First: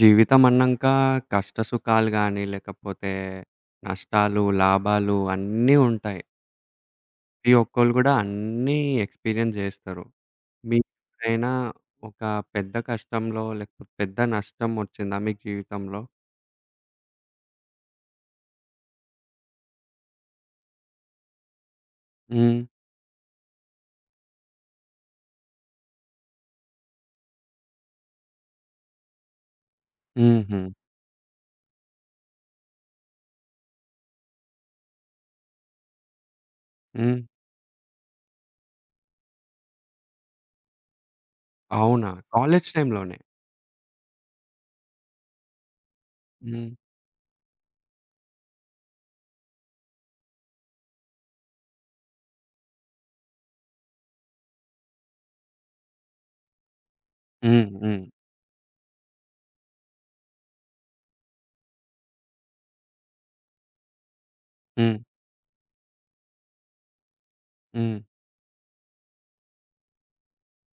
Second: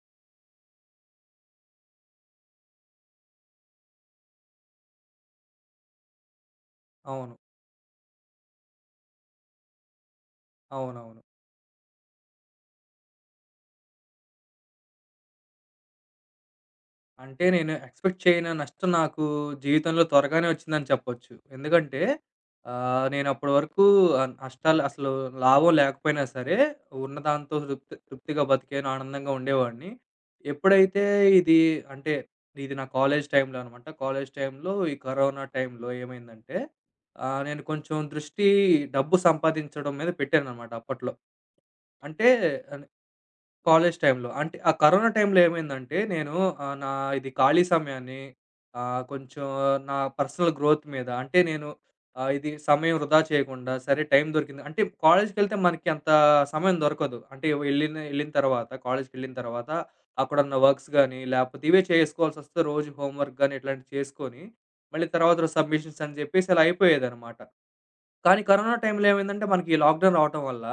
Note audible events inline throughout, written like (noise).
జీవితం అన్నంక కష్ట సుఖాలు గాని, లేకపోతే నష్టాలు, లాభాలు అన్నీ ఉంటాయి. అవును. ప్రతి ఒక్కళ్ళు గూడా అన్నీ ఎక్స్‌పీరియన్స్ జేస్తారు. అవునవును. మీకెప్పుడైనా ఒక పెద్ద కష్టంలో, లేకపోతే పెద్ద నష్టం ఒచ్చిందా మీకు జీవితంలో? అంటే నేను ఎక్స్‌పెక్ట్ చేయని నష్టం నాకు జీవితంలో త్వరగానే వచ్చిందని చెప్పొచ్చు. ఎందుకంటే హ్మ్. నేనప్పటి వరకు నష్టాలు అసలు లాభం లేకపోయినా సరే ఉన్న దాంతో తృప్తిగా బతికాను, ఆనందంగా ఉండేవాడిని. హుహు. ఎప్పుడైతే ఇది అంటే ఇది నా కాలేజ్ టైమ్‌లో అనమాట. కాలేజ్ టైమ్‌లో ఈ కరోనా టైమ్‌లో ఏమైందంటే హ్మ్. నేను కొంచెం దృష్టి డబ్బు సంపాదించడం మీద పెట్టాననమాట అప్పట్లో. అవునా? అంటే కాలేజ్ టైమ్‌లోనే. కాలేజ్ టైంలో. అంటే ఆ కరోనా టైంలో ఏమైందంటే, నేను హ్మ్. నా ఇది ఖాళీ సమయాన్ని కొంచెం నా పర్సనల్ గ్రోత్ మీద అంటే నేను ఇది సమయం వృధా చేయకుండా సరే టైం దొరికింది. అంటే కాలేజ్‌కెళ్తే మనకి అంత సమయం దొరకదు. అంటే హ్మ్. వెళ్ళిన హ్మ్. ఎళ్ళిన తర్వాత కాలేజ్‌కెళ్ళిన తర్వాత అక్కడున్న వర్క్స్ గానీ, లేపోతే ఇవే చేసుకోవాల్సొస్తే రోజు హోమ్ వర్క్ గానీ ఇట్లాంటివి చేసుకొని, హ్మ్. మళ్ళీ తర్వాత రోజు సబ్మిషన్స్ అని జెప్పేసి ఇలా అయిపోయేదనమాట. హ్మ్. కానీ కరోనా టైంలో ఏమైందంటే, మనకి ఈ లాక్‌డౌన్ రావటం వల్ల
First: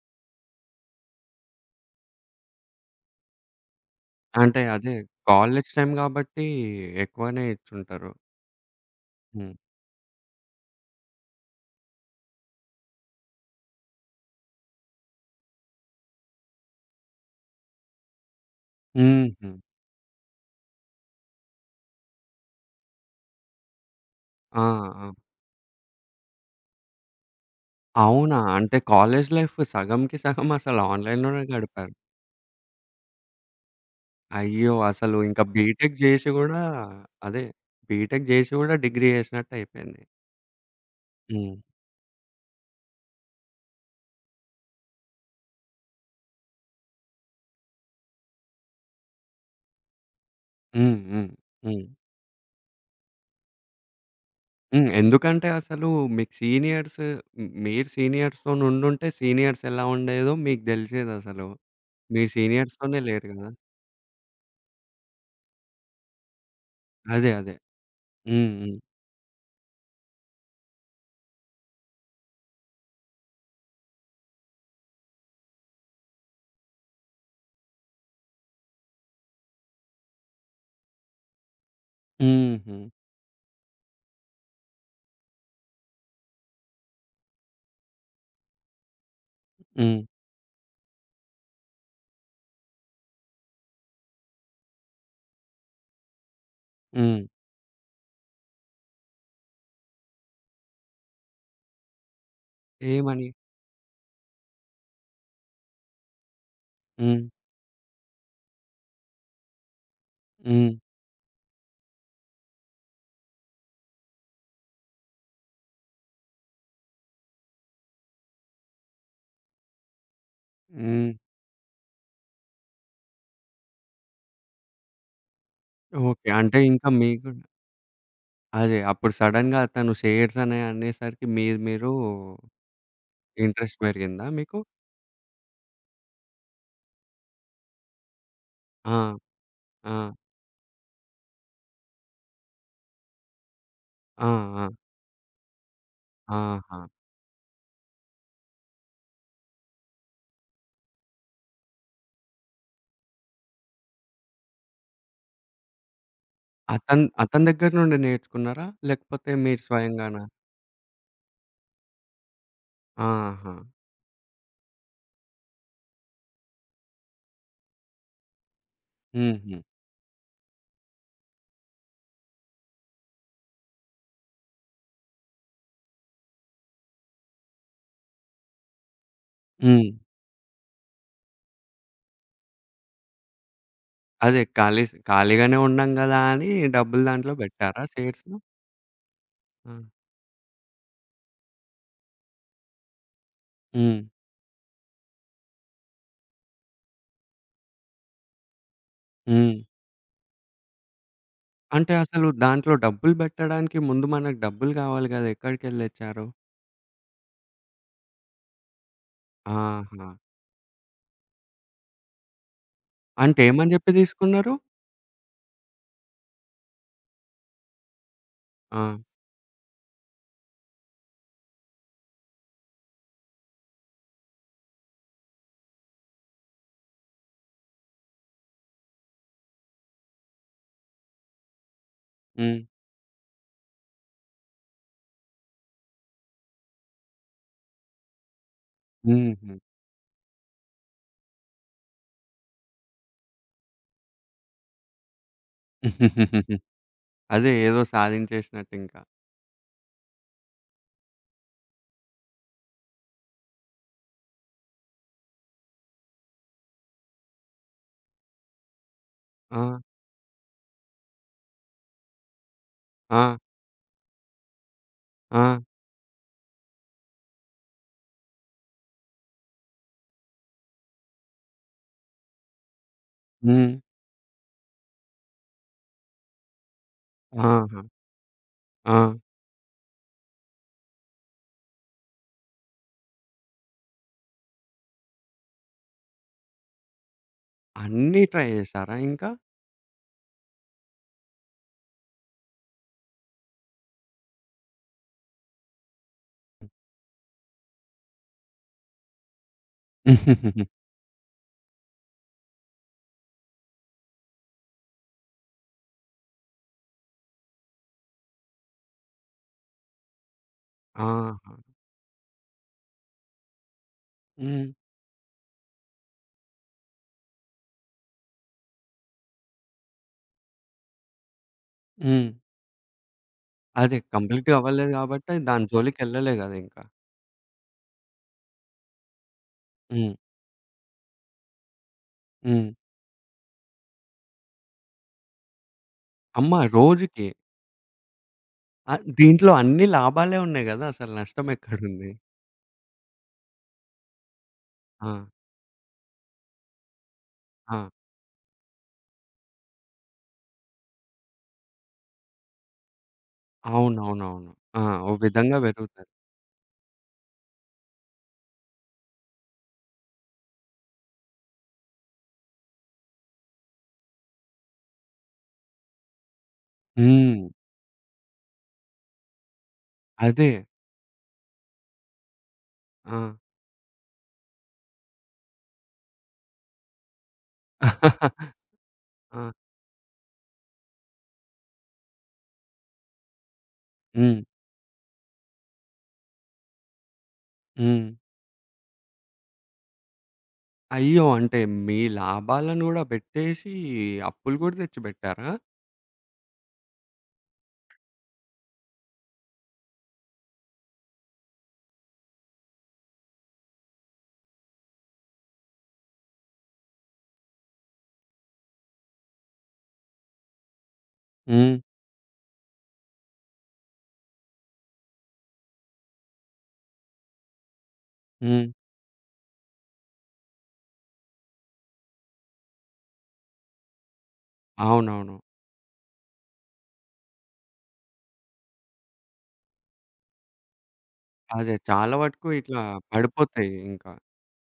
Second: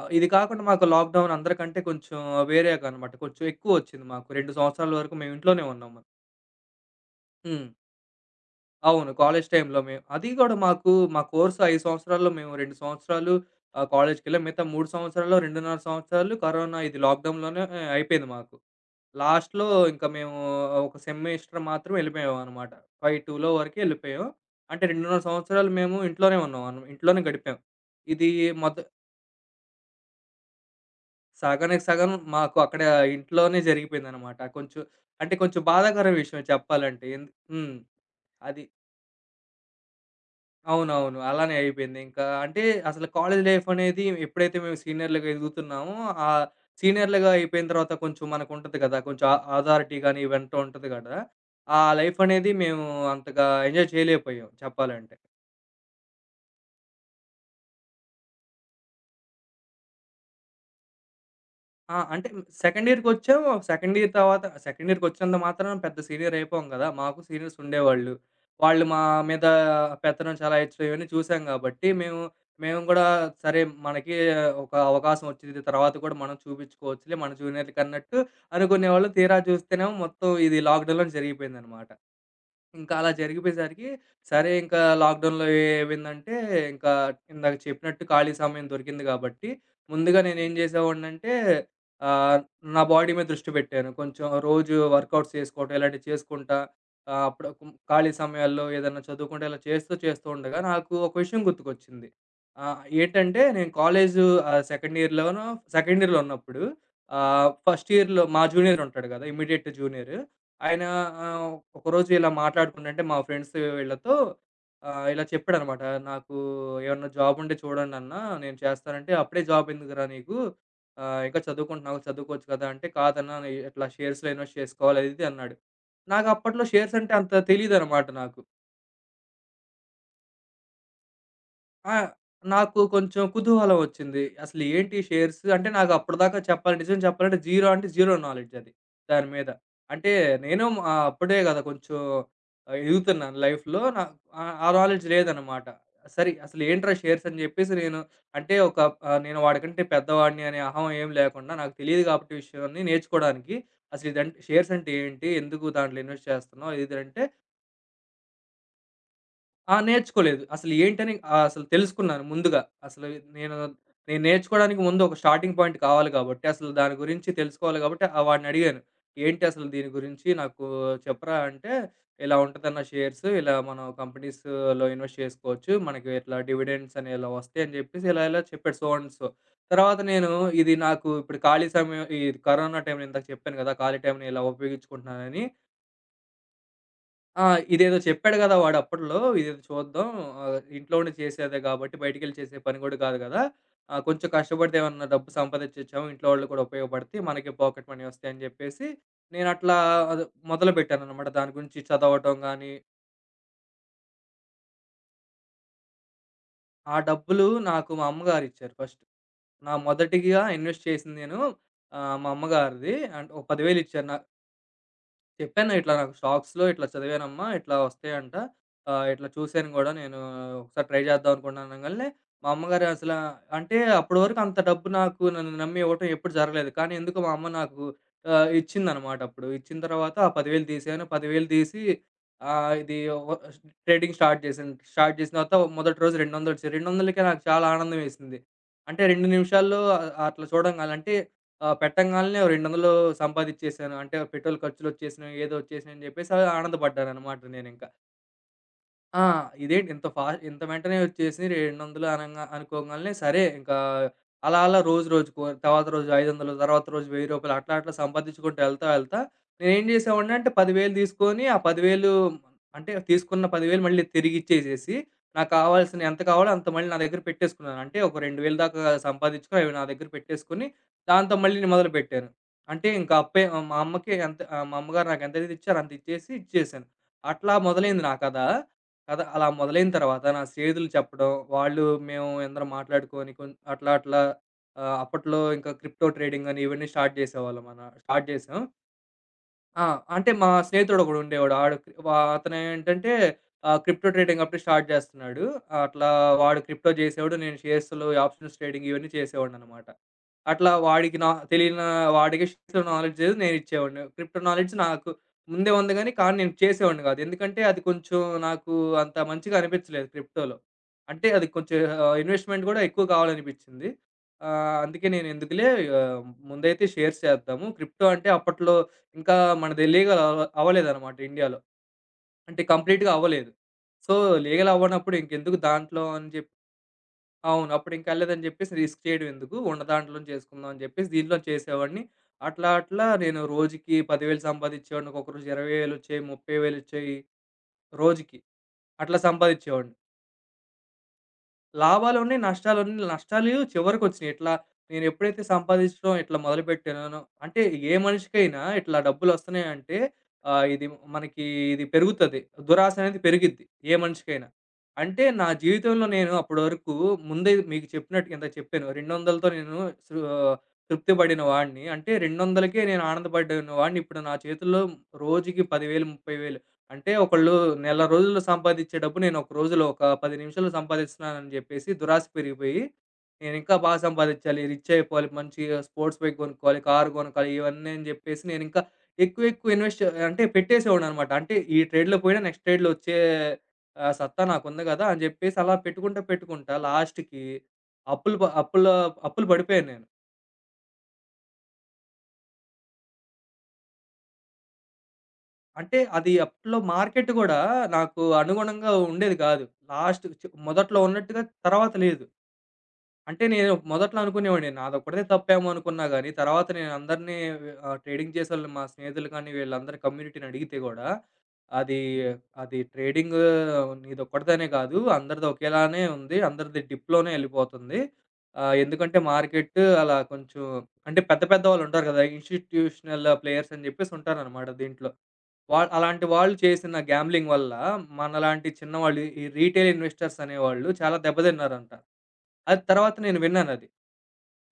ఆ, ఇది కాకుండా మాకు లాక్‌డౌన్ అందరికంటే కొంచెం వేరేగనమాట. కొంచెం ఎక్కువొచ్చింది మాకు. 2 అంటే సంవత్సరాల అదే వరకు మేము ఇంట్లోనే కాలేజ్ టైమ్ ఉన్నాము. గాబట్టి ఎక్కువనే హ్మ్. ఇచ్చుంటారు. అవును. కాలేజ్ హ్మ్. టైమ్‌లో మేము అది గూడా మాకు మా కోర్స్ 5 సంవత్సరాల్లో మేము 2 సంవత్సరాలు కాలేజ్‌కెళ్ళాం. మిగతా 3 సంవత్సరాల్లో 2.5 సంవత్సరాలు కరోనా ఇది లాక్‌డౌన్‌లోనే అయిపోయింది మాకు. హుహు. లాస్ట్‌లో ఇంకా మేము ఒక సెమిస్టర్ మాత్రం ఎళ్ళిపోయామనమాట. 5, 2లో వరకే ఎళ్ళిపోయాం. ఆ! అంటే ఆ! 2.5 సంవత్సరాలు మేము ఇంట్లోనే ఉన్నాం. ఇంట్లోనే గడిపాం. ఇది అవునా? మొద అంటే కాలేజ్ లైఫ్ సగంకి సగం అసలు ఆన్‌లైన్‌లోనే సగానికి గడిపారు. సగం మాకు అక్కడ ఇంట్లోనే జరిగిపోయిందనమాట. అయ్యో! కొంచెం అసలు అంటే ఇంకా కొంచెం బీటెక్ బాధాకర జేసి విషయం గూడా చెప్పాలంటే. అదే హ్మ్. బీటెక్ జేసి అది. గూడా డిగ్రీ జేసినట్టయిపోయింది. అవునవును. అలానే హ్మ్. అయిపోయింది. ఇంకా అంటే అసలు కాలేజ్ లైఫ్ అనేది ఎప్పుడైతే మేము సీనియర్‌లుగా ఎదుగుతున్నామో, ఆ సీనియర్‌లుగా అయిపోయిన తర్వాత కొంచెం మనకుంటది కదా! కొంచెం అథారిటీ గాని ఇవంతా ఉంటది హ్మ్. కదా! హ్మ్. ఆ హ్మ్. లైఫ్ అనేది మేము అంతగా ఎంజాయ్ చేయలేకపోయాం హ్మ్. చెప్పాలంటే. ఎందుకంటే అసలు మీకు సీనియర్స్ హ్మ్. మీరు సీనియర్స్‌తోనుండుంటే సీనియర్స్ ఎలా ఉండేదో మీకు దెలిసేదసలు. ఆ, అంటే మీరు సెకండ్ సీనియర్స్‌తోనే లేరు ఇయర్‌కొచ్చాం. గదా! సెకండ్ ఇయర్ తర్వాత సెకండ్ ఇయర్‌కొచ్చినంత మాత్రాన పెద్ద సీనియర్ అయిపోం గదా! మాకు అదే. అదే. సీనియర్స్ ఉండేవాళ్ళు. హ్మ్. హ్మ్. వాళ్ళు మా మీద పెత్తనం చలాయిచ్చడం ఇవన్నీ చూసాం గాబట్టి, మేము గూడా సరే మనకి ఒక అవకాశం వచ్చింది. తర్వాత గూడా మనం చూపించుకోవచ్చులే మన జూనియర్‌లకన్నట్టు అనుకునేవాళ్ళం. తీరా చూస్తేనేమో మొత్తం ఇది లాక్‌డౌన్‌లోనే జరిగిపోయిందనమాట. హుహు. ఇంకా అలా జరిగిపోయేసరికి, సరే ఇంకా లాక్‌డౌన్‌లో ఏమైందంటే, ఇంకా ఇందాక చెప్పినట్టు ఖాళీ సమయం దొరికింది కాబట్టి, హ్మ్. ముందుగా నేనేం చేసేవాడినంటే ఆహ్, నా బాడీ మీద దృష్టి పెట్టాను. కొంచెం రోజు వర్కౌట్స్ చేసుకోవటం, ఇలాంటివి చేసుకుంటా హ్మ్. అప్పుడు ఖాళీ సమయాల్లో ఏదన్నా చదువుకుంటా ఇలా చేస్తూ, చేస్తూ ఉండగా నాకు ఒక విషయం గుర్తుకొచ్చింది. ఏమని? ఏంటంటే నేను సెకండ్ సెకండ్ ఇయర్‌లో ఉన్నప్పుడు హ్మ్. ఫస్ట్ ఇయర్‌లో మా జూనియర్ ఉంటాడు కదా! Immediate junior. హ్మ్. ఆయన ఆహ్, ఒకరోజు ఇలా మాట్లాడుకుంటుంటే మా ఫ్రెండ్స్ వీళ్ళతో ఇలా చెప్పాడనమాట. "నాకు ఏమన్నా జాబ్ ఉంటే చూడండన్నా నేను చేస్తానంటే." "అప్పుడే జాబ్ ఎందుకురా నీకు? హ్మ్. ఇంకా చదువుకుంటున్నావు చదువుకోవచ్చు కదా!" అంటే "కాదన్నా నీ ఇట్లా షేర్స్‌లో ఇన్వెస్ట్ చేసుకోవాలి" అది ఇది అన్నాడు. ఓకే. నాకు అంటే అప్పట్లో ఇంకా షేర్స్ అంటే మీకు అంత తెలీదనమాట నాకు. అదే. అప్పుడు సడెన్‌గా అతను షేర్స్ అని అనేసరికి మీరు మీరు ఆ, నాకు కొంచెం కుతూహలం ఇంట్రెస్ట్ వచ్చింది. పెరిగిందా మీకు? అసలు ఏంటి షేర్స్ అంటే నాకు అప్పటిదాకా చెప్పాలి నిజం చెప్పాలంటే జీరో అంటే జీరో నాలెడ్జ్ అది ఆ! దాని మీద. ఆ! అంటే నేను అప్పుడే కదా కొంచెం ఎదుగుతున్నాను లైఫ్‌లో. నా ఆ! ఆ! ఆ నాలెడ్జ్ లేదనమాట. సరే అసలు ఆహా! ఏంట్రా షేర్స్ అని చెప్పేసి నేను అంటే ఒక నేను వాడికంటే పెద్దవాడిని అనే అహం ఏం లేకుండా నాకు తెలీదు కాబట్టి విషయాన్ని నేర్చుకోవడానికి అసలు ఇదంటే షేర్స్ అంటే ఏంటి? ఎందుకు దాంట్లో ఇన్వెస్ట్ చేస్తున్నావు? అది ఇది అంటే అతని దగ్గర నుండి నేర్చుకున్నారా? లేకపోతే మీరు ఆ, స్వయంగానా? నేర్చుకోలేదు. అసలు ఏంటని అసలు తెలుసుకున్నాను ముందుగా. అసలు ఆహా! నేను, నేను నేర్చుకోవడానికి ముందు ఒక స్టార్టింగ్ పాయింట్ కావాలి కాబట్టి, అసలు దాని గురించి తెలుసుకోవాలి కాబట్టి, వాడిని అడిగాను. "ఏంటి హుహు. అసలు దీని గురించి నాకు చెప్పరా" అంటే, "ఇలా ఉంటదన్న షేర్స్, ఇలా మనం కంపెనీస్‌లో ఇన్వెస్ట్ చేసుకోవచ్చు. మనకి ఇట్లా డివిడెండ్స్ అని ఇలా వస్తాయి" అని చెప్పేసి ఇలా చెప్పాడు. So and so. హ్మ్. తర్వాత నేను ఇది నాకు ఇప్పుడు ఖాళీ సమయం ఈ కరోనా టైంలో ఇందాక చెప్పాను కదా! ఖాళీ టైంని ఇలా అదే ఉపయోగించుకుంటున్నానని. ఖాళీగానే ఉన్నాం గదా! అని డబ్బులు దాంట్లో ఆ, బెట్టారా ఇదేదో షేర్స్‌లో? చెప్పాడు గదా! వాడు అప్పట్లో ఇదేదో ఆ! చూద్దాం ఇంట్లో ఉండి చేసేదే గాబట్టి బయటికెళ్ళి చేసే పని గూడా కాదు గదా! హ్మ్. కొంచెం కష్టపడితే ఏమన్నా డబ్బు సంపాదించొచ్చేమో ఇంట్లో వాళ్ళకి కూడా ఉపయోగపడతాయి. మనకి పాకెట్ మనీ వస్తాయని జెప్పేసి హ్మ్. నేనట్లా అది మొదలుపెట్టాననమాట. దాని గురించి అంటే అసలు చదవటం గానీ, దాంట్లో డబ్బులు బెట్టడానికి ముందు మనకు డబ్బులు గావాలి గదా! ఎక్కడికెళ్ళి తెచ్చారు? ఆ డబ్బులు నాకు మా అమ్మగారిచ్చారు ఫస్ట్. నా ఆహా! మొదటిగా ఇన్వెస్ట్ చేసింది నేను మా అమ్మగారిది. అంటే ఒక అంటే ఏమని 10,000 జెప్పి ఇచ్చారు. నా తీసుకున్నారు? చెప్పాను. ఇట్లా నాకు స్టాక్స్‌లో ఇట్లా చదివానమ్మా, ఇట్లా వస్తాయంట. ఆ! ఇట్లా చూసాను గూడా నేను ఒకసారి ట్రై చేద్దాం అనుకుంటున్నాను అనంగాల్నే, మా అమ్మగారు అంటే అప్పటి వరకు అంత డబ్బు నాకు నన్ను నమ్మి ఇవ్వటం ఎప్పుడు జరగలేదు. కానీ ఎందుకో మా అమ్మ నాకు ఇచ్చిందనమాట అప్పుడు. ఇచ్చిన తర్వాత ఆ 10,000 తీశాను. 10,000 తీసి హ్మ్. ఆహ్, ఇది వ ట్రేడింగ్ స్టార్ట్ చేశాను. స్టార్ట్ చేసిన తర్వాత మొదటి రోజు 200 వచ్చాయి. 200కే నాకు చాలా ఆనందం వేసింది. అంటే 2 హుహు. నిమిషాల్లో అట్లా చూడంగాలంటే ఆ, పెట్టంగాల్నే ఓ 200 సంపాదిచ్చేసాను. అంటే పెట్రోల్ ఖర్చులొచ్చేసినాయి, ఏదో వచ్చేసినాయి అని చెప్పేసి (laughs) ఆనందపడ్డాననమాట అదే ఏదో నేనింక. సాధించేసినట్టింకా. ఆ, ఇదేంటి ఇంత వెంటనే వచ్చేసి 200 అనంగా అనుకోంగాల్నే సరే ఇంకా అలా అలా రోజు రోజుకో తర్వాత రోజు 500 తర్వాత రోజు రూ. 1,000 అట్లా అట్లా సంపాదించుకుంటూ ఎళ్తా ఎళ్తా ఆ! నేనేం చేసేవాడిని అంటే 10,000 తీసుకొని ఆ 10,000 అంటే ఆ! తీసుకున్న 10,000 మళ్ళీ తిరిగిచ్చేసేసి ఆ! నాకు కావాల్సిన ఎంత కావాలో అంత మళ్ళీ నా దగ్గర పెట్టేసుకున్నాను. అంటే ఒక 2,000 దాకా సంపాదించుకొని అవి నా దగ్గర పెట్టేసుకొని దాంతో మళ్ళీ నేను మొదలుపెట్టాను. అంటే ఇంకా అప్పే హ్మ్. మా అమ్మకి ఎంత మా అమ్మగారు నాకు ఎంతైతే ఇచ్చారో అంత ఇచ్చేసాను. అట్లా ఆహా! మొదలైంది నా కథ. ఆ! కథ అలా మొదలైన తర్వాత నా స్నేహితులు చెప్పడం, వాళ్ళు మేము అందరం మాట్లాడుకొని అట్లా అట్లా అప్పట్లో ఇంకా క్రిప్టో ట్రేడింగ్ అని ఇవన్నీ స్టార్ట్ చేసేవాళ్ళం మన అన్నీ స్టార్ట్ ట్రై చేసాం. జేశారా ఇంకా? ఆ, అంటే మా స్నేహితుడొకడు ఉండేవాడు. ఆడు వా అతనేంటంటే క్రిప్టో ట్రేడింగ్ అప్పుడే స్టార్ట్ చేస్తున్నాడు. అట్లా వాడు క్రిప్టో చేసేవాడు. నేను షేర్స్‌లో ఆప్షన్స్ ట్రేడింగ్ ఇవన్నీ చేసేవాడిననమాట. అట్లా (laughs) వాడికి నా తెలియన వాడికి షేర్స్‌లో నాలెడ్జ్ నేనిచ్చేవాడిని. క్రిప్టో నాలెడ్జ్ నాకు ముందే ఉంది గానీ, కానీ నేను చేసేవాడిని కాదు. ఎందుకంటే అది కొంచెం నాకు అంత మంచిగా అనిపించలేదు క్రిప్టోలో. అంటే అది ఆహా! కొంచెం ఇన్వెస్ట్‌మెంట్ కూడా ఎక్కువ కావాలనిపించింది. హ్మ్. అందుకే నేనెందుకులే ఆహ్, ముందైతే షేర్స్ చేద్దాము. క్రిప్టో అంటే అప్పట్లో ఇంకా మనది లీగల్ అవ్వలేదనమాట ఇండియాలో. హ్మ్. అంటే కంప్లీట్‌గా అవ్వలేదు. అదే సో, కంప్లీట్‌గా లీగల్ అవ్వలేదు అవ్వనప్పుడు గాబట్టి ఇంకెందుకు దాని దాంట్లో అని జోలికెళ్ళలే గదా! ఇంకా. అవును. అప్పుడు ఇంకెళ్ళలేదని జెప్పేసి రిస్క్ చేయడం ఎందుకు? ఉన్న హ్మ్. దాంట్లోనే చేసుకుందాం అని జెప్పేసి దీంట్లో చేసేవాడిని. హ్మ్. అట్లా అట్లా నేను రోజుకి 10,000 సంపాదిచ్చేవాడిని. ఒక్కొక్క రోజు 20,000 ఒచ్చేయి, అమ్మ! 30,000 ఒచ్చేయి. రోజుకి. రోజుకి. ఆహ్, అట్లా దీంట్లో అన్ని సంపాదిచ్చేవాడిని. లాభాలే ఉన్నాయి గదా! అసలు నష్టమెక్కడుంది? లాభాలున్నాయి, నష్టాలున్నాయి. నష్టాలు చివరకొచ్చినియి. ఇట్లా ఆ! నేనెప్పుడైతే సంపాదించడం ఇట్లా మొదలుపెట్టానో అంటే ఆ! ఏ మనిషికైనా ఇట్లా డబ్బులొస్తున్నాయంటే ఇది మనకి ఇది పెరుగుతది. దురాశ అనేది పెరిగిద్ది ఏ మనిషికైనా. అవునవునవును. ఆ! ఓ అంటే నా విధంగా జీవితంలో పెరుగుతాయి. నేను అప్పటి వరకు ముందే మీకు చెప్పినట్టు ఇందాక చెప్పాను. 200లతో నేను సృ తృప్తి పడిన వాడిని. అంటే 200కే నేను ఆనందపడిన వాడిని. ఇప్పుడు నా చేతుల్లో రోజుకి 10,000, 30,000 అంటే హ్మ్. ఒకళ్ళు నెల రోజుల్లో సంపాదిచ్చే డబ్బు నేను ఒక రోజులో ఒక 10 అదే. నిమిషాల్లో సంపాదిస్తున్నానని జెప్పేసి దురాశ పెరిగిపోయి, ఆ! నేనింకా బాగా సంపాదిచ్చాలి, రిచ్ అయిపోవాలి, మంచిగా స్పోర్ట్స్ బైక్ గొనుక్కోవాలి, కారు గొనక్కాలి ఇవన్నీ అని జెప్పేసి (laughs) నేనింకా ఎక్కువ ఆ! ఎక్కువ ఇన్వెస్ట్ అంటే పెట్టేసేవాడిననమాట. అంటే ఈ ట్రేడ్‌లో పోయినా నెక్స్ట్ ట్రేడ్‌లో వచ్చే హ్మ్. సత్తా నాకుంది గదా! అని జెప్పేసి అలా పెట్టుకుంటా లాస్ట్‌కి హ్మ్. అప్పులు ప అప్పుల అప్పులు పడిపోయాను నేను. అయ్యో! అంటే మీ లాభాలను గూడా బెట్టేసి అప్పులు గూడా తెచ్చిబెట్టారా? అంటే అది అప్పట్లో మార్కెట్ గూడా నాకు అనుగుణంగా ఉండేది గాదు. లాస్ట్ చ్ మొదట్లో ఉన్నట్టుగా తర్వాత లేదు. అంటే నేను మొదట్లో అనుకునేవాడిని. నాదొక్కడిదే తప్పేమో అనుకున్నా గానీ, తర్వాత నేను అందరిని ట్రేడింగ్ చేసేవాళ్ళని మా స్నేహితులు కానీ, వీళ్ళందరి కమ్యూనిటీని అడిగితే గూడా, హ్మ్. అది, అది ట్రేడింగ్ నీదొక్కడిదనే కాదు. అందరిది ఒకేలానే ఉంది. అందరిది డిప్‌లోనే ఎళ్ళిపోతుంది. హ్మ్. ఎందుకంటే మార్కెట్ అలా కొంచెం అంటే పెద్ద పెద్ద వాళ్ళుంటారు కదా! ఇన్‌స్టిట్యూషనల్ ప్లేయర్స్ అని చెప్పేసి ఉంటారనమాట దీంట్లో. అవునవును. అలాంటి వాళ్ళు చేసిన గ్యాంబ్లింగ్ వల్ల మనలాంటి చిన్నవాళ్ళు ఈ రీటైల్ ఇన్వెస్టర్స్ అనేవాళ్ళు చాలా అదే దెబ్బతిన్నారంట. చాలా వరకు ఇట్లా అది తర్వాత నేను పడిపోతాయి విన్నానది. ఇంకా.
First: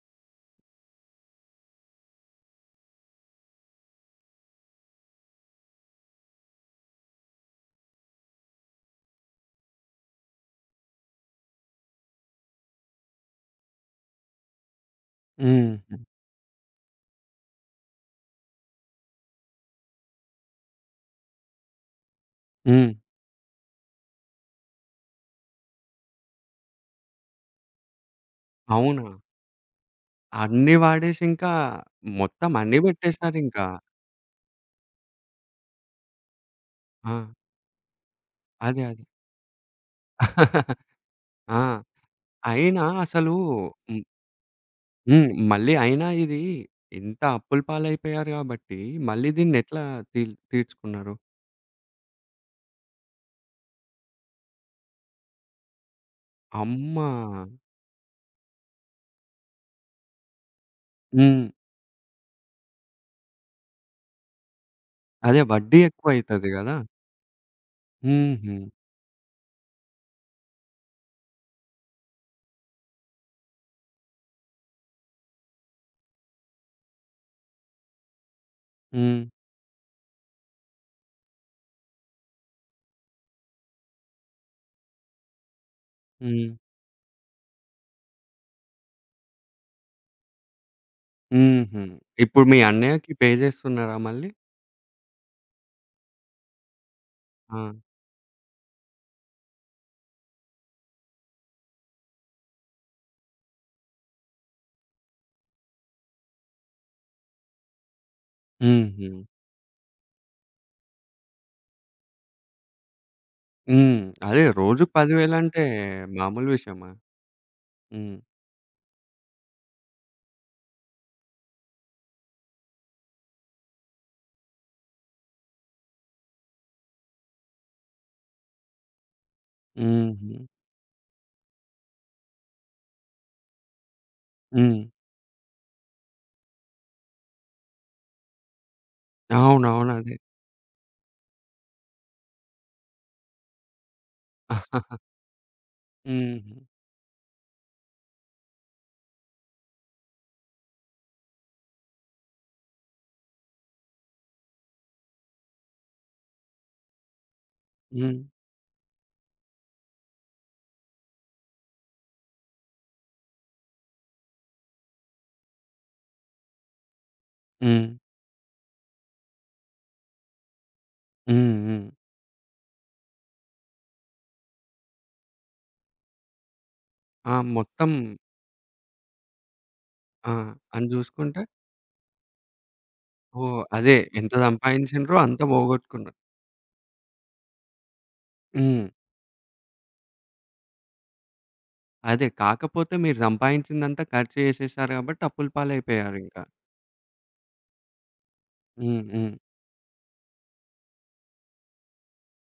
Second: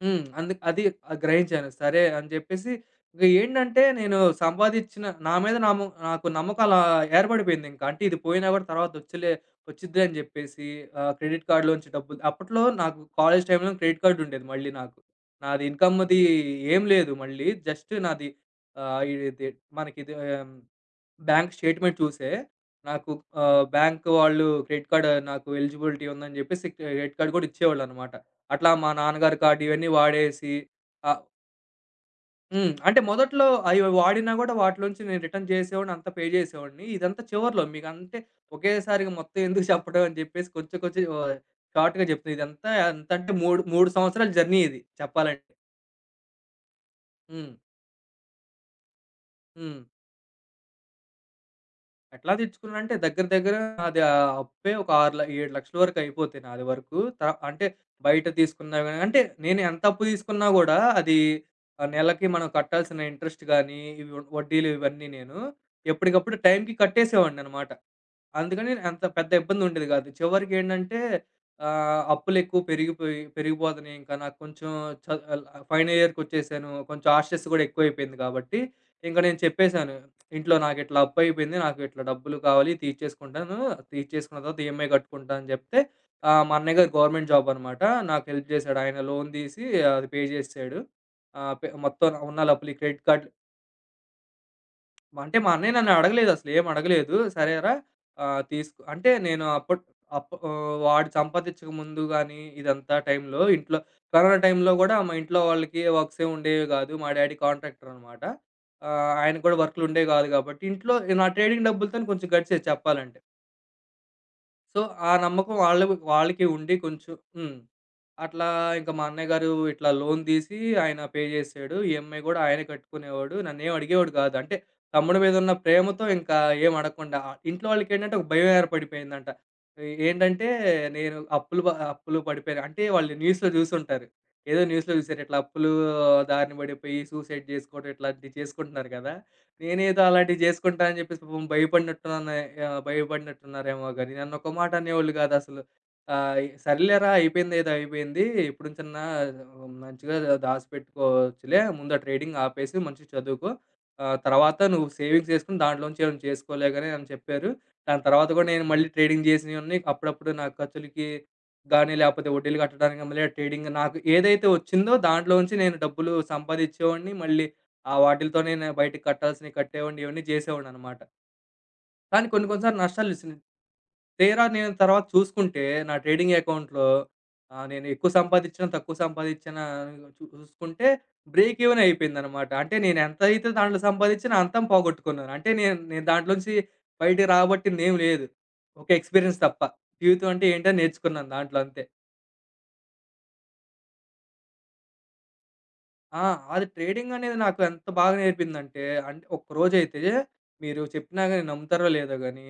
హ్మ్. అందుకు అది గ్రహించాను. సరే అని జెప్పేసి ఇంక ఏంటంటే నేను సంపాదిచ్చిన నా మీద నమ్మ నాకు నమ్మకం అలా ఏర్పడిపోయిందింక. అంటే ఇది పోయినా గూడా తర్వాత వచ్చిద్ది అని జెప్పేసి క్రెడిట్ కార్డ్‌లోంచి డబ్బులు అప్పట్లో నాకు కాలేజ్ టైమ్‌లో క్రెడిట్ కార్డ్ ఉండేది మళ్ళీ నాకు. నాది హ్మ్. ఇన్‌కమ్‌ది ఏం లేదు మళ్ళీ. జస్ట్ నాది ఆహ్, ఇది మనకిది బ్యాంక్ స్టేట్‌మెంట్ చూసే హ్మ్. నాకు బ్యాంక్ వాళ్ళు క్రెడిట్ కార్డ్ నాకు ఎలిజిబిలిటీ ఉందని జెప్పేసి క్రెడిట్ కార్డ్ గూడా ఇచ్చేవాళ్ళనమాట. అట్లా మా అవునా? నాన్నగారి కార్డ్ ఇవన్నీ వాడేసి అన్నీ వాడేసి ఆహ్, ఇంకా మొత్తం హ్మ్. అన్నీ అంటే మొదట్లో బెట్టేసారింకా. వాడినా గూడా వాటిలోంచి నేను రిటర్న్ చేసేవాడిని. అంతా పే చేసేవాడిని. ఆ! ఇదంతా చివర్లో మీకంటే అదే. అదే. ఒకేసారిగా మొత్తం ఎందుకు చెప్పడం అని జెప్పేసి కొంచెం (laughs) కొంచెం ఆ! షార్ట్‌గా జెప్తున్నా. ఇదంతా అయినా ఎంతంటే అసలు 3, 3 హ్మ్. సంవత్సరాల జర్నీ ఇది హ్మ్. చెప్పాలంటే. మళ్ళీ అయినా ఇది ఇంత హ్మ్. అప్పుల పాలైపోయారు గాబట్టి మళ్ళీ హ్మ్. దీన్నెట్లా తీ తీర్చుకున్నారు? ఎట్లా తెచ్చుకున్నానంటే దగ్గర దగ్గర నాది ఆ అప్పే ఒక 6 ల 7,00,000 వరకు అయిపోతే నాది వరకు. అమ్మా! అంటే బయట తీసుకున్నా గాని అంటే నేను ఎంత అప్పు తీసుకున్నా గూడా అది హ్మ్. నెలకి మనం కట్టాల్సిన ఇంట్రెస్ట్ గానీ, వడ్డీలు ఇవన్నీ నేను అదే వడ్డీ ఎప్పటికప్పుడు ఎక్కువైతది టైంకి గదా! కట్టేసేవాడిననమాట. హుహు. అందుకని అంత పెద్ద ఇబ్బందుండేది గాదు. చివరికేంటంటే అప్పులెక్కువ పెరిగిపోతున్నాయి. ఇంకా నాకు కొంచెం చ ఫైనల్ ఇయర్‌కొచ్చేసాను. కొంచెం ఆషస్ గూడా ఎక్కువైపోయింది కాబట్టి, ఇంక హ్మ్. నేను చెప్పేసాను. ఇంట్లో నాకిట్లా అప్పయిపోయింది. నాకు ఇట్లా డబ్బులు కావాలి తీర్చేసుకుంటాను. తీర్చేసుకున్న తర్వాత ఈఎంఐ కట్టుకుంటా అని జెప్తే హ్మ్. మా అన్నయ్య గారు గవర్నమెంట్ జాబ్ అనమాట. నాకు హెల్ప్ జేశాడు. ఆయన లోన్ దీసి అది పే జేసేసాడు. ఆహ్, పె హుహు. మొత్తం ఇప్పుడు ఉన్న మీ అప్పులు ఈ క్రెడిట్ అన్నయ్యకి కార్డ్ పే జేస్తున్నారా మళ్ళీ? అంటే మా అన్నయ్య నన్ను అడగలేదు అసలు ఏం అడగలేదు. ఆ! సరేరా తీసుకో అంటే నేను వాడు సంపాదించక ముందు గాని ఇదంతా టైంలో ఇంట్లో కరోనా టైంలో గూడా మా ఇంట్లో వాళ్ళకి వర్క్స్ ఏమి ఉండేవి గాదు. మా డ్యాడీ కాంట్రాక్టర్ అనమాట. హుహు. ఆయనకు కూడా వర్క్‌లు ఉండేవి గాదు కాబట్టి ఇంట్లో నా ట్రేడింగ్ డబ్బులతోనే కొంచెం గడిచేది చెప్పాలంటే. హ్మ్. అదే సో, రోజు ఆ 10,000 నమ్మకం అంటే వాళ్ళకి మామూలు ఉండి విషయమా? కొంచెం హ్మ్. హ్మ్. అట్లా ఇంక మా అన్నయ్య గారు ఇట్లా లోన్ తీసి ఆయన పే చేసాడు. ఈఎంఐ గూడా ఆయనే కట్టుకునేవాడు. నన్నేం అడిగేవాడు కాదు. అంటే తమ్ముడి మీదున్న ప్రేమతో ఇంకా ఏం అడగకుండా ఇంట్లో వాళ్ళకేంటంటే ఒక భయం ఏర్పడిపోయిందంట. ఏ- హుహు. ఏంటంటే నేను అప్పులు పడిపోయాను. అంటే వాళ్ళు న్యూస్‌లో జూసుంటారు. ఏదో హ్మ్. న్యూస్‌లో జూసారు. ఇట్లా అప్పులు దారిన పడిపోయి సూసైడ్ జేసుకోవడం ఇట్లాంటివి చేసుకుంటున్నారు కదా! అవునవును. నేనేదో అదే. అలాంటివి చేసుకుంటా అని జెప్పేసి పాపం భయపడినట్టున్నారేమో గాని నన్నొక మాట అనేవాళ్ళు గాదసలు. ఆ, హుహు. సర్లేరా అయిపోయింది ఏదో అయిపోయింది. ఇప్పుడు చిన్న మంచిగా దాసిపెట్టుకోవచ్చులే. ముందు ఆ ట్రేడింగ్ ఆపేసి మంచిగా చదువుకో. తర్వాత నువ్వు సేవింగ్స్ చేసుకొని దాంట్లోంచి ఏమైనా చేసుకోలే గాని అని చెప్పారు. దాని హ్మ్. తర్వాత కూడా నేను మళ్ళీ ట్రేడింగ్ చేసినయన్నీ అప్పుడప్పుడు నా ఖర్చులకి గాని, లేకపోతే వడ్డీలు కట్టడానికి మళ్ళీ ట్రేడింగ్ నాకు ఏదైతే వచ్చిందో దాంట్లోంచి నేను డబ్బులు సంపాదిచ్చేవాడిని. మళ్ళీ హ్మ్. ఆ వాటిలతోనే నేను బయటికి కట్టాల్సినవి కట్టేవాడిని. ఇవన్నీ చేసేవాడిననమాట. హ్మ్. హ్మ్. కానీ కొన్ని కొన్ని సార్లు నష్టాలొచ్చినియి. తీరా నేను తర్వాత చూసుకుంటే నా ట్రేడింగ్ అకౌంట్‌లో ఆ! నేను మొత్తం ఎక్కువ సంపాదించినా, తక్కువ సంపాదించినా ఆ! అని చూసుకుంటే జూసుకుంటే బ్రేక్ ఈవెన్ అయిపోయిందనమాట. అంటే నేను ఎంతైతే ఓహ్! దాంట్లో అదే ఎంత సంపాదించినా అంతం సంపాదించిండ్రో పోగొట్టుకున్నాను. అంత అంటే నేను నేను పోగొట్టుకున్నారు. దాంట్లోంచి బయటికి రాబట్టిందేం లేదు. హ్మ్. ఒక ఎక్స్‌పీరియన్స్ తప్ప. జీవితం అంటే ఏంటో నేర్చుకున్నాను దాంట్లో అంతే. అదే కాకపోతే మీరు సంపాదించిందంతా ఖర్చు జేసేసారు గాబట్టి అప్పుల ఆ, పాలైపోయారింక. అది ట్రేడింగనేది నాకు ఎంత బాగా నేర్పిందంటే, హ్మ్. అంటే హ్మ్. ఒక్కరోజైతే మీరు చెప్పినా గాని నమ్ముతారో లేదో గాని,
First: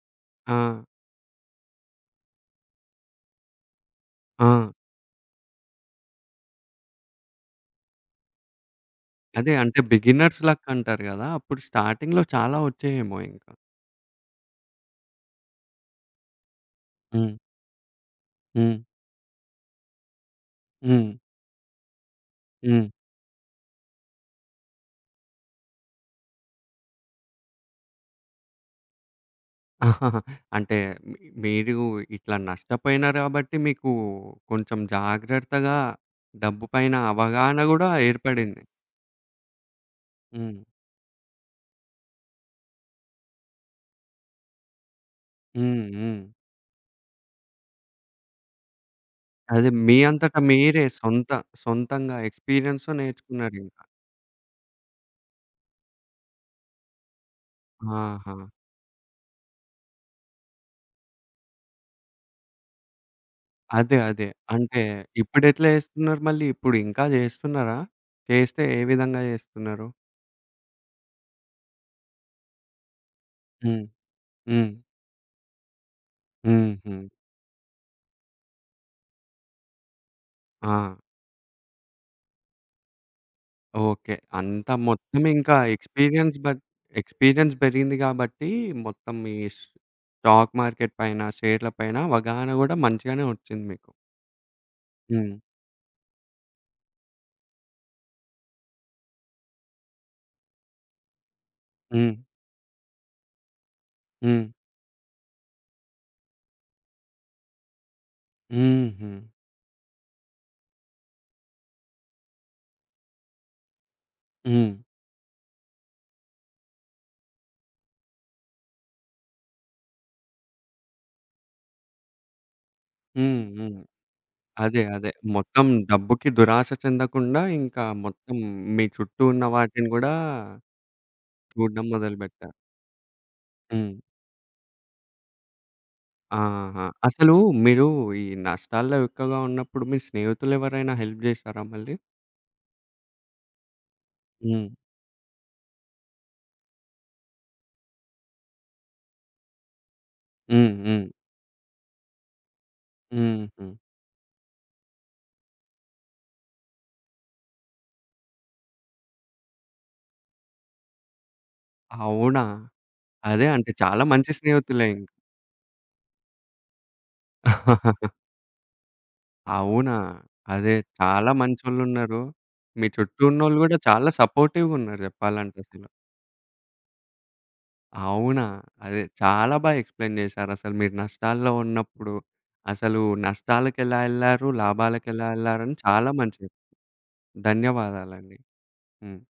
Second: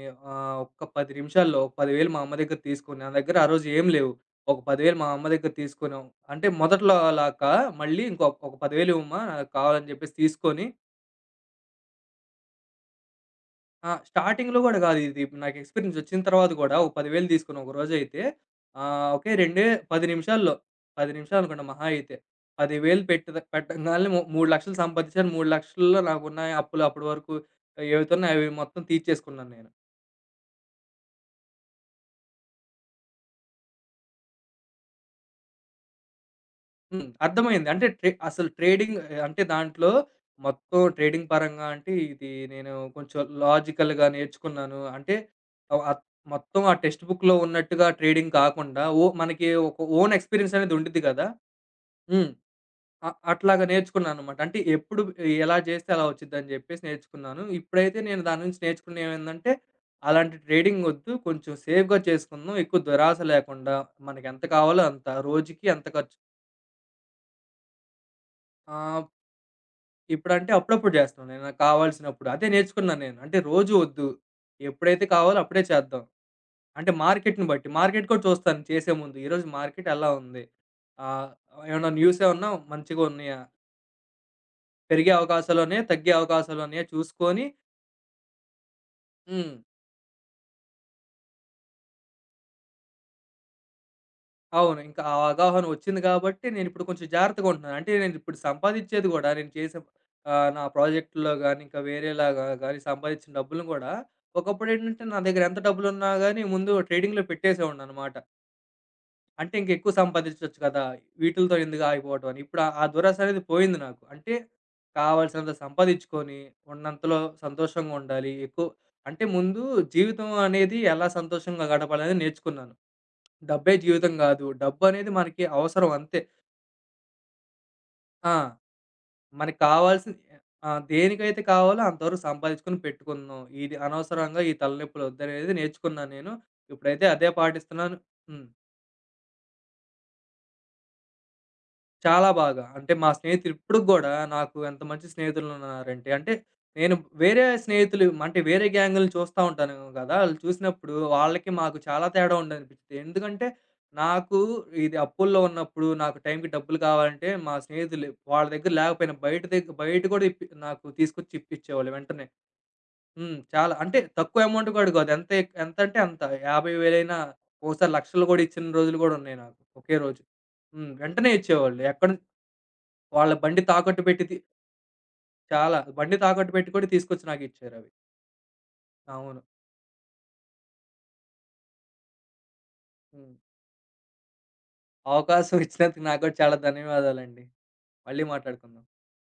ఆ! ఒక్క 10 నిమిషాల్లో 10,000 మా అమ్మ దగ్గర తీసుకొని, నా దగ్గర ఆ రోజు ఏం లేవు. ఒక ఆ! 10,000 మా అమ్మ దగ్గర తీసుకున్నాం. అంటే మొదట్లో అలా కా మళ్ళీ ఇంకో ఒక 10,000 ఇవ్వమ్మా నాకు అదే అంటే కావాలని చెప్పేసి బిగినర్స్ లక్ తీసుకొని, అంటారు గదా! అప్పుడు స్టార్టింగ్‌లో చాలా వచ్చాయేమో ఇంకా. ఆ, స్టార్టింగ్‌లో గూడా గాదు. ఇది నాకు ఎక్స్‌పీరియన్స్ వచ్చిన తర్వాత గూడా ఒక 10,000 హ్మ్. తీసుకున్నా ఒకరోజైతే. హ్మ్. ఆహ్, ఒకే రెండే 10 నిమిషాల్లో, హ్మ్. 10 నిమిషాలు అనుకున్నా మహా అయితే. హ్మ్. 10,000 పెట్టద పెట్టంగాల్నే 3,00,000 సంపాదించాను. 3,00,000లో నాకున్న అప్పులు అప్పటి వరకు ఏవైతే ఉన్నాయో అవి మొత్తం తీర్చేసుకున్నాను నేను. (laughs) అంటే మీ మీరు ఇట్లా నష్టపోయినారు గాబట్టి మీకు కొంచెం జాగ్రత్తగా డబ్బు పైన హ్మ్. అవగాహన అర్థమైంది. అంటే గూడా ట్రే అసలు ఏర్పడింది. ట్రేడింగ్ అంటే దాంట్లో హ్మ్. మొత్తం ట్రేడింగ్ పరంగా అంటే ఇది నేను కొంచెం లాజికల్‌గా నేర్చుకున్నాను. అంటే ఆహ్, హ్మ్. అత్ హ్మ్. మొత్తం ఆ టెక్స్ట్ బుక్‌లో ఉన్నట్టుగా ట్రేడింగ్ కాకుండా ఓ మనకి అదే ఒక మీ ఓన్ అంతట ఎక్స్‌పీరియన్స్ అనేది మీరే ఉండిద్ది కదా! సొంతంగా హ్మ్. ఎక్స్‌పీరియన్స్‌తో అట్లాగా నేర్చుకున్నారింకా. నేర్చుకున్నాననమాట. అంటే ఎప్పుడు ఎలా చేస్తే అలా వచ్చిద్దని చెప్పేసి నేర్చుకున్నాను. ఇప్పుడైతే నేను ఆహా! దాని నుంచి నేర్చుకున్నది ఏమైందంటే అలాంటి ట్రేడింగ్ వద్దు. కొంచెం సేఫ్‌గా చేసుకుందాం. ఎక్కువ దురాశ లేకుండా అదే. అదే. మనకెంత అంటే కావాలో అంత రోజుకి ఇప్పుడెట్లా ఎంత ఖర్చు జేస్తున్నారు మళ్ళీ? ఇప్పుడు ఇంకా జేస్తున్నారా? చేస్తే ఏ ఆహ్, విధంగా జేస్తున్నారు? ఇప్పుడంటే అప్పుడప్పుడు జేస్తాను. నేను నాకు కావాల్సినప్పుడు. అదే నేర్చుకున్నాను నేను. అంటే రోజు హ్మ్. ఒద్దు. హ్మ్. ఎప్పుడైతే కావాలో అప్పుడే చేద్దాం. అంటే హుహు. మార్కెట్‌ని బట్టి. మార్కెట్ కూడా చూస్తాను చేసే ముందు. ఈరోజు మార్కెట్ ఎలా ఉంది? ఆ! ఆహ్, ఏమన్నా న్యూసేమన్నా మంచిగున్నాయా? ఓకే. అంతా పెరిగే మొత్తం ఇంకా అవకాశాలున్నాయా? తగ్గే అవకాశాలున్నాయా? చూసుకొని ఎక్స్‌పీరియన్స్ బెరిగింది గాబట్టి, మొత్తం ఈ హ్మ్. స్ స్టాక్ మార్కెట్ పైన, షేర్ల పైన అవగాహన గూడా మంచిగానే ఒచ్చింది మీకు. అవును. ఇంకా ఆ హ్మ్. అవగాహన వచ్చింది గాబట్టి, నేనిప్పుడు కొంచెం జాగ్రత్తగా ఉంటున్నాను. అంటే నేనిప్పుడు సంపాదిచ్చేది గూడా నేను చేసే నా ప్రాజెక్ట్‌లో గానీ, ఇంకా హ్మ్. వేరేలాగా గానీ సంపాదిచ్చిన డబ్బులుని గూడా, హ్మ్. ఒకప్పుడేంటంటే నా దగ్గర ఎంత డబ్బులున్నా గానీ ముందు ట్రేడింగ్‌లో పెట్టేసేవాడిననమాట. హుహు. అంటే ఇంకెక్కువ సంపాదించొచ్చు కదా! వీటిలతో ఎందుకు ఆగిపోవటం అని. ఇప్పుడు ఆ ఆ దురాశ అనేది పోయింది నాకు. అంటే హ్మ్. కావాల్సినంత సంపాదించుకొని, ఉన్నంతలో సంతోషంగా ఉండాలి. ఎక్కువ అంటే ముందు జీవితం అనేది ఎలా సంతోషంగా గడపాలనేది నేర్చుకున్నాను. హ్మ్. డబ్బే హ్మ్. జీవితం కాదు. అదే. అదే. డబ్బనేది మనకి మొత్తం అవసరం అంతే. డబ్బుకి దురాశ చెందకుండా, ఇంకా ఆ, మొత్తం మీ చుట్టూ ఉన్న మనకి వాటిని గూడా కావాల్సింది ఆ, దేనికైతే కావాలో చూడడం అంతవరకు మొదలుపెట్టా. సంపాదించుకొని పెట్టుకుందాం. ఇది హ్మ్. అనవసరంగా ఈ తలనొప్పులు వద్దనేది నేర్చుకున్నాను నేను. ఆహా! ఇప్పుడైతే అదే అసలు మీరు పాటిస్తున్నాను. ఈ హ్మ్. నష్టాల్లో ఎక్కువగా ఉన్నప్పుడు మీ స్నేహితులెవరైనా హెల్ప్ జేశారా మళ్ళీ? చాలా బాగా. అంటే మా స్నేహితులు ఇప్పటికి గూడా నాకు హ్మ్. ఎంత మంచి స్నేహితులున్నారంటే, అంటే నేను వేరే స్నేహితులు అంటే వేరే గ్యాంగుల్ని చూస్తా ఉంటాను గదా! ఆళ్ళు హ్మ్. చూసినప్పుడు హ్మ్. వాళ్ళకి మాకు చాలా తేడా ఉందనిపిచ్చిద్ది. ఎందుకంటే హుహు. నాకు ఇది అప్పుల్లో ఉన్నప్పుడు నాకు టైంకి డబ్బులు కావాలంటే మా స్నేహితులు వాళ్ళ దగ్గర లేకపోయినా బయట గూడా ఇప్పి నాకు తీసుకొచ్చి ఇప్పిచ్చేవాళ్ళు వెంటనే. అవునా? హ్మ్. అదే అంటే చాలా అంటే చాలా మంచి తక్కువ అమౌంట్ స్నేహితులే గూడా ఇంక. కాదు. ఎంతంటే అంత 50,000 అయినా, ఓసారి లక్షలు గూడా ఇచ్చిన రోజులు గూడా ఉన్నాయి నాకు అవునా? ఒకే రోజు. అదే హ్మ్. వెంటనే చాలా ఇచ్చేవాళ్ళు. ఎక్కడ మంచోళ్ళున్నారు. మీ చుట్టూ వాళ్ళ ఉన్నోళ్ళు బండి గూడా తాకట్టు చాలా పెట్టి తి సపోర్టివ్‌గున్నారు జెప్పాలంటే చాలా. అసలు. బండి తాకట్టు పెట్టి కూడా తీసుకొచ్చి నాకిచ్చారవి. అవునా? అదే అవును. చాలా బా ఎక్స్‌ప్లెయిన్ చేశారసలు మీరు నష్టాల్లో ఉన్నప్పుడు, అసలు హ్మ్. నష్టాలకెలా ఎళ్లారు, లాభాలకెలా అవకాశం ఎళ్లారని ఇచ్చినందుకు చాలా నాకు కూడా మంచిగా చాలా ధన్యవాదాలండి. మళ్ళీ ధన్యవాదాలండి. మాట్లాడుకుందాం. హ్మ్.